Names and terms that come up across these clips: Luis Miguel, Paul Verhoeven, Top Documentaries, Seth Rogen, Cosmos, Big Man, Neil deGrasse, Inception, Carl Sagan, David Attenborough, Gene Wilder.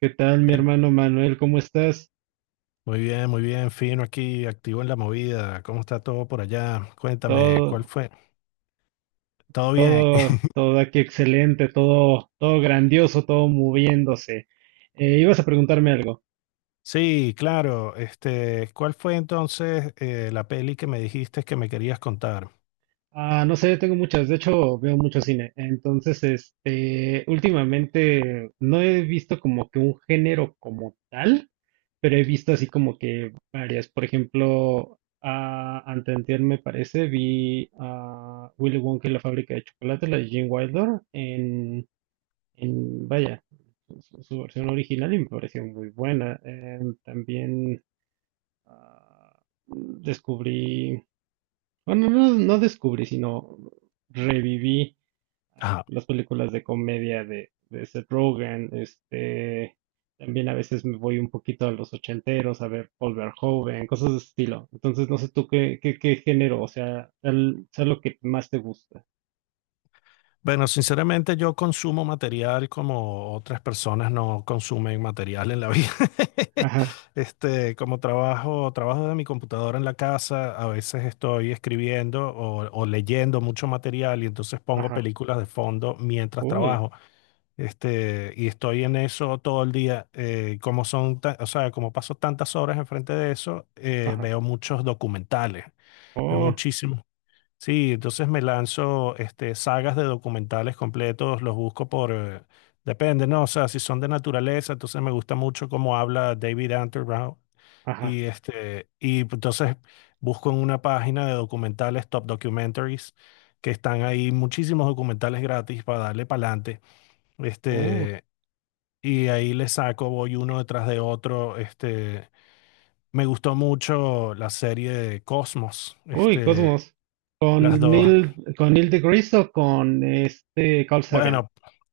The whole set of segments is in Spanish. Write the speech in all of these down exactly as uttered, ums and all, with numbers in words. ¿Qué tal, mi Eh, hermano Manuel? ¿Cómo estás? Muy bien, muy bien, fino aquí, activo en la movida. ¿Cómo está todo por allá? Cuéntame, ¿cuál Todo, fue? ¿Todo bien? todo, todo aquí excelente, todo, todo grandioso, todo moviéndose. Eh, ibas a preguntarme algo. Sí, claro. Este, ¿cuál fue entonces eh, la peli que me dijiste que me querías contar? Ah, no sé, tengo muchas, de hecho veo mucho cine. Entonces, este, últimamente no he visto como que un género como tal, pero he visto así como que varias. Por ejemplo, ah, anteantier me parece, vi a Willy Wonka y la fábrica de chocolate, la de Gene Wilder, en en, vaya, su, su versión original y me pareció muy buena. Eh, también ah, descubrí, bueno, no, no descubrí, sino reviví ah, Ajá. las películas de comedia de, de Seth Rogen. Este, también a veces me voy un poquito a los ochenteros a ver Paul Verhoeven, cosas de ese estilo. Entonces, no sé tú qué, qué, qué género, o sea, tal, sea lo que más te gusta. Bueno, sinceramente yo consumo material como otras personas no consumen material en la vida. Ajá, Este, como trabajo, trabajo de mi computadora en la casa, a veces estoy escribiendo o, o leyendo mucho material y entonces pongo ajá, películas de fondo mientras uy, trabajo. Este, y estoy en eso todo el día. Eh, como son, ta- o sea, como paso tantas horas enfrente de eso, eh, ajá, veo muchos documentales, veo oh, muchísimos. Sí, entonces me lanzo este, sagas de documentales completos, los busco por, eh, depende, ¿no? O sea, si son de naturaleza, entonces me gusta mucho cómo habla David Attenborough. ajá, Y este, y entonces busco en una página de documentales, Top Documentaries, que están ahí muchísimos documentales gratis para darle para adelante. oh. Y ahí le saco, voy uno detrás de otro. Este, me gustó mucho la serie de Cosmos. Uy, Este, Cosmos. las Con dos. Neil, con Neil deGrasse o con este Carl Sagan. Bueno,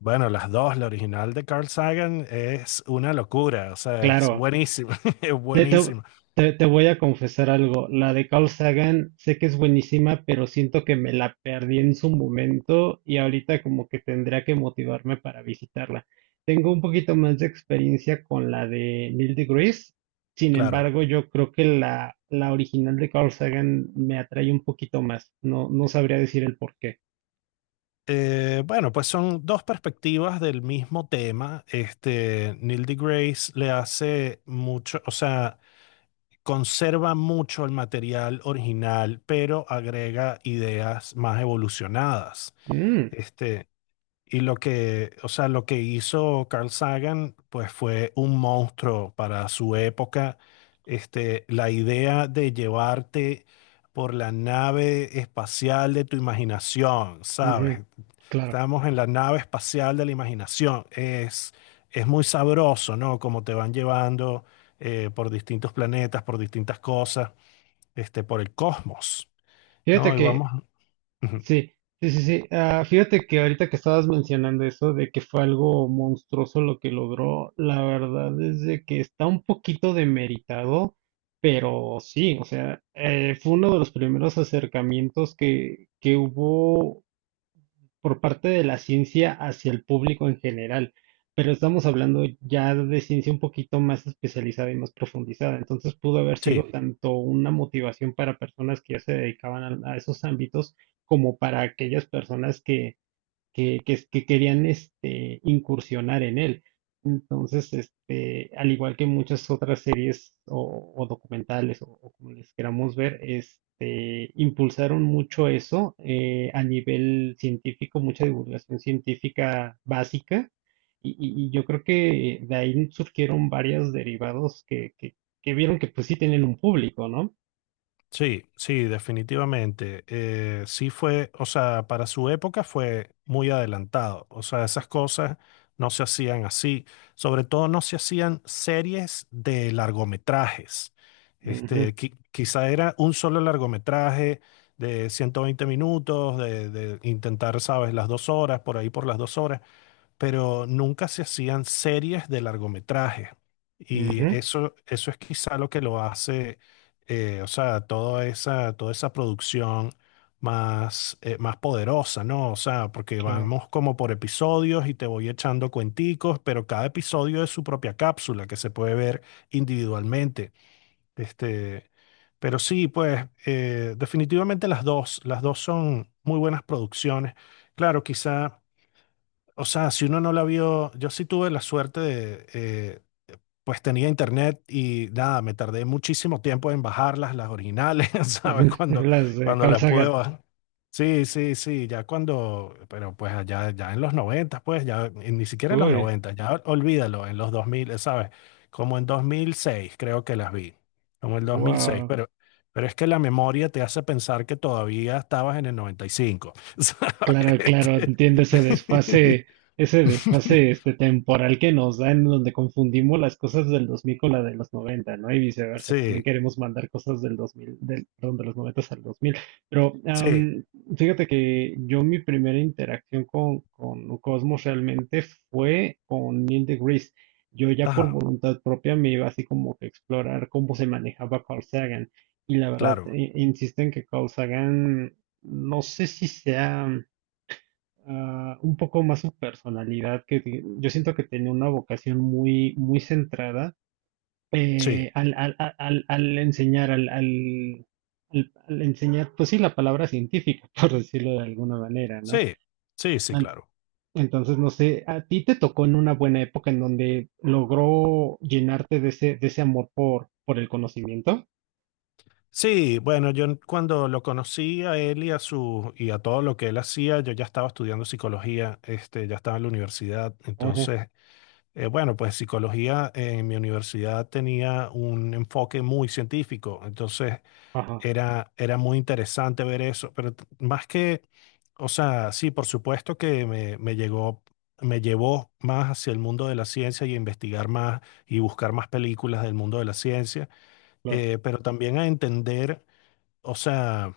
bueno, las dos, la original de Carl Sagan es una locura. O sea, es Claro. buenísima. Es Te, te- buenísima. Te- te voy a confesar algo. La de Carl Sagan sé que es buenísima, pero siento que me la perdí en su momento y ahorita como que tendría que motivarme para visitarla. Tengo un poquito más de experiencia con la de Neil deGrasse. Sin Claro. embargo, yo creo que la, la original de Carl Sagan me atrae un poquito más. No, no sabría decir el por qué. Eh, bueno, pues son dos perspectivas del mismo tema. Este, Neil deGrasse le hace mucho, o sea, conserva mucho el material original, pero agrega ideas más evolucionadas. Mm, Este, y lo que, o sea, lo que hizo Carl Sagan, pues fue un monstruo para su época. Este, la idea de llevarte por la nave espacial de tu imaginación, ¿sabes? ujú, claro. Estamos en la nave espacial de la imaginación. Es, es muy sabroso, ¿no? Como te van llevando eh, por distintos planetas, por distintas cosas, este, por el cosmos, Fíjate ¿no? Y que, vamos. Ujú. sí, sí, sí, sí. Ah, fíjate que ahorita que estabas mencionando eso de que fue algo monstruoso lo que logró, la verdad es de que está un poquito demeritado, pero sí, o sea, eh, fue uno de los primeros acercamientos que, que hubo por parte de la ciencia hacia el público en general, pero estamos hablando ya de ciencia un poquito más especializada y más profundizada, entonces pudo haber sido Sí. tanto una motivación para personas que ya se dedicaban a, a esos ámbitos como para aquellas personas que que, que, que querían este, incursionar en él. Entonces, este, al igual que muchas otras series o, o documentales o, o como les queramos ver, este, impulsaron mucho eso eh, a nivel científico, mucha divulgación científica básica. Y, y- y yo creo que de ahí surgieron varios derivados que, que, que vieron que pues sí tienen un público, ¿no? Sí, sí, definitivamente. Eh, sí fue, o sea, para su época fue muy adelantado. O sea, esas cosas no se hacían así. Sobre todo no se hacían series de largometrajes. Ujú, Este, qui- quizá era un solo largometraje de ciento veinte minutos, de, de intentar, sabes, las dos horas, por ahí por las dos horas, pero nunca se hacían series de largometraje. Y ujú, eso, eso es quizá lo que lo hace, eh, o sea, toda esa, toda esa producción más, eh, más poderosa, ¿no? O sea, porque claro. vamos como por episodios y te voy echando cuenticos, pero cada episodio es su propia cápsula que se puede ver individualmente. Este, pero sí, pues, eh, definitivamente las dos, las dos son muy buenas producciones. Claro, quizá. O sea, si uno no la vio, yo sí tuve la suerte de, eh, pues tenía internet y nada, me tardé muchísimo tiempo en bajarlas, las originales, ¿sabes? Cuando, Las de cuando Carl las pude Sagan. bajar. Sí, sí, sí, ya cuando, pero pues allá, ya en los noventa pues ya, y ni siquiera en los Uy, noventa, ya ol- olvídalo, en los dos mil, ¿sabes? Como en dos mil seis creo que las vi, como en dos mil seis, wow. pero, pero es que la memoria te hace pensar que todavía estabas en el noventa y cinco, ¿sabes? Claro, claro, entiendo ese desfase, ese desfase este temporal que nos da en donde confundimos las cosas del dos mil con la de los noventa, ¿no? Y viceversa, también Sí, queremos mandar cosas del dos mil, del, perdón, de los noventa al dos mil. Pero sí, am, fíjate que yo mi primera interacción con, con Cosmos realmente fue con Neil deGrasse. Yo ya por ajá, voluntad propia me iba así como que a explorar cómo se manejaba Carl Sagan. Y la verdad, claro, eh, insisto en que Carl Sagan, no sé si sea ah, un poco más su personalidad, que ti- yo siento que tenía una vocación muy, muy centrada sí, eh, al, al- al- al- al enseñar, al, al- al- al enseñar, pues sí, la palabra científica, por decirlo de alguna manera, ¿no? sí, sí, sí, An- claro. Entonces, no sé, a ti te tocó en una buena época en donde logró llenarte de ese, de ese amor por, por el conocimiento. Sí, bueno, yo n- cuando lo conocí a él y a su y a todo lo que él hacía, yo ya estaba estudiando psicología, este, ya estaba en la universidad. Ajá, Entonces, eh, bueno, pues psicología eh, en mi universidad tenía un enfoque muy científico. Entonces, ajá, era, era muy interesante ver eso. Pero t- más que o sea, sí, por supuesto que me, me llegó, me llevó más hacia el mundo de la ciencia y a investigar más y buscar más películas del mundo de la ciencia, claro, eh, pero también a entender, o sea,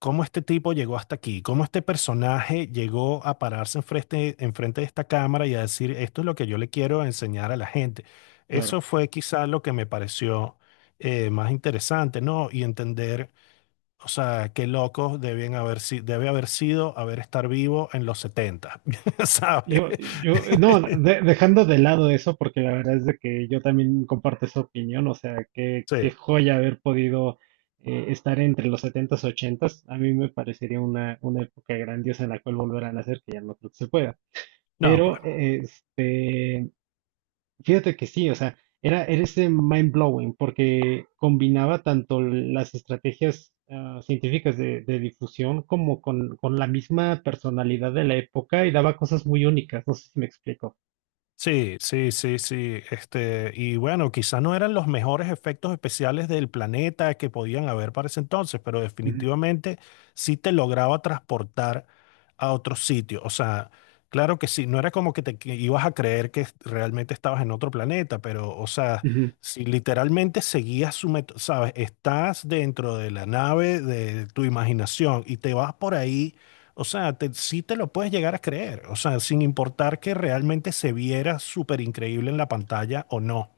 cómo este tipo llegó hasta aquí, cómo este personaje llegó a pararse enfrente, enfrente de esta cámara y a decir, esto es lo que yo le quiero enseñar a la gente. claro. Eso fue quizá lo que me pareció eh, más interesante, ¿no? Y entender o sea, qué locos deben haber, si- debe haber sido haber estar vivo en los setenta, ¿sabes? Yo, yo, no, de- dejando de lado eso, porque la verdad es de que yo también comparto esa opinión, o sea, qué, qué Sí, joya haber podido eh, estar entre los setentas ochentas a mí me parecería una, una época grandiosa en la cual volver a nacer, que ya no creo que se pueda. no, pues, Este, fíjate que sí, o sea, era, era ese mind blowing, porque combinaba tanto las estrategias ah, científicas de, de difusión como con, con la misma personalidad de la época y daba cosas muy únicas, no sé si me explico. sí, sí, sí, sí. Este, y bueno, quizá no eran los mejores efectos especiales del planeta que podían haber para ese entonces, pero Ujú, definitivamente sí te lograba transportar a otro sitio. O sea, claro que sí, no era como que te que ibas a creer que realmente estabas en otro planeta, pero, o sea, ujú, si literalmente seguías su método, sabes, estás dentro de la nave de tu imaginación y te vas por ahí, o sea, te- sí te lo puedes llegar a creer, o sea, sin importar que realmente se viera súper increíble en la pantalla o no.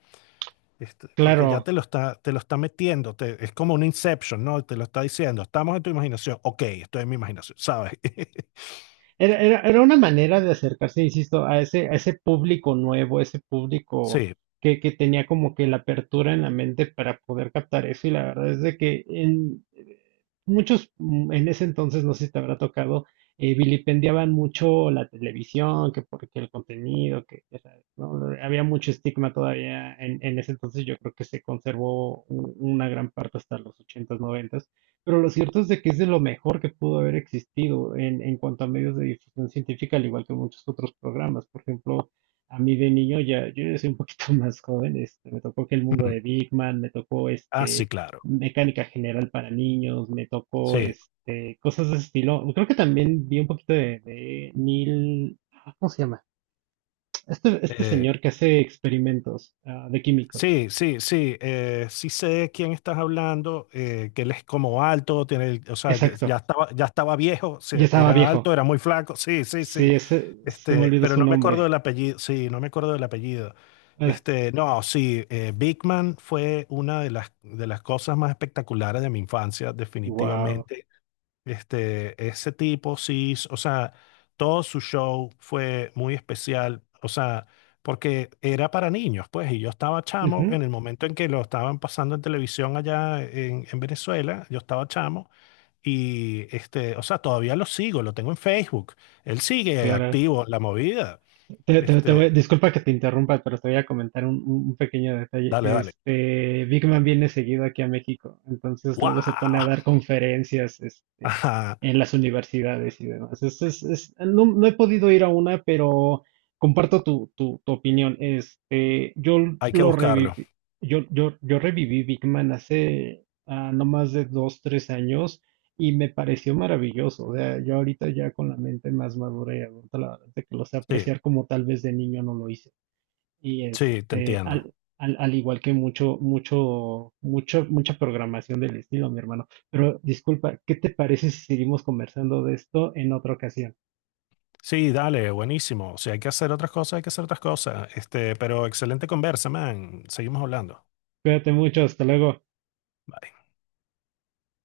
Este, porque ya claro, te lo está, te lo está metiendo, te- es como un Inception, ¿no? Te lo está diciendo, estamos en tu imaginación, ok, estoy en mi imaginación, ¿sabes? era, era, era una manera de acercarse, insisto, a ese, a ese público nuevo, ese público Sí, que, que tenía como que la apertura en la mente para poder captar eso. Y la verdad es de que en, eh, muchos, mm, en ese entonces, no sé si te habrá tocado, eh, vilipendiaban mucho la televisión, que porque el contenido, que ya sabes, ¿no? Había mucho estigma todavía en, en ese entonces, yo creo que se conservó u- una gran parte hasta los ochentas noventas. Pero lo cierto es de que es de lo mejor que pudo haber existido en, en cuanto a medios de difusión científica, al igual que muchos otros programas. Por ejemplo, a mí de niño, ya, yo ya soy un poquito más joven, este, me tocó que el mundo mm, de Big Man, me tocó ah, sí, este, claro, mecánica general para niños, me tocó sí, este, cosas de ese estilo. Creo que también vi un poquito de, de Neil, ah, ¿cómo se llama? Este, este eh, señor que hace experimentos ah, de químicos. sí, sí, sí, eh, sí sé de quién estás hablando, eh, que él es como alto, tiene, el- o sea, ya, Exacto. ya estaba, ya estaba viejo, sí, Ya estaba era viejo. alto, era muy flaco, sí, sí, sí. Sí, ese, se me Este, olvidó pero su no me acuerdo nombre. del apellido, sí, no me acuerdo del apellido. Bueno, Este, no, sí, eh, Big Man fue una de las, de las cosas más espectaculares de mi infancia, wow. definitivamente. Este, ese tipo, sí, s- o sea, todo su show fue muy especial, o sea, porque era para niños, pues, y yo estaba chamo Ujú, en el momento en que lo estaban pasando en televisión allá en, en Venezuela, yo estaba chamo. Y este, o sea, todavía lo sigo, lo tengo en Facebook. Él sigue claro. activo en la movida. Te- te- te voy- Este, Disculpa que te interrumpa, pero te voy a comentar un, un- un pequeño detalle. dale, dale. Este, Big Man viene seguido aquí a México, entonces luego se pone a ¡Wow! dar conferencias, este, Ajá, en las universidades y demás. Es- es- es- no, no he podido ir a una, pero comparto tu, tu, tu opinión. Este, yo hay que lo buscarlo. reviví, yo, yo, yo reviví Big Man hace ah, no más de dos, tres años. Y me pareció maravilloso. O sea, yo ahorita ya con la mente más madura y adulta, la verdad es que lo sé Sí, apreciar como tal vez de niño no lo hice. Y sí, te este, entiendo. al, al, al igual que mucho, mucho, mucho, mucha programación del estilo, mi hermano. Pero disculpa, ¿qué te parece si seguimos conversando de esto en otra ocasión? Sí, dale, buenísimo. Si hay que hacer otras cosas, hay que hacer otras cosas. Este, pero excelente conversa, man. Seguimos hablando. Cuídate mucho, hasta luego.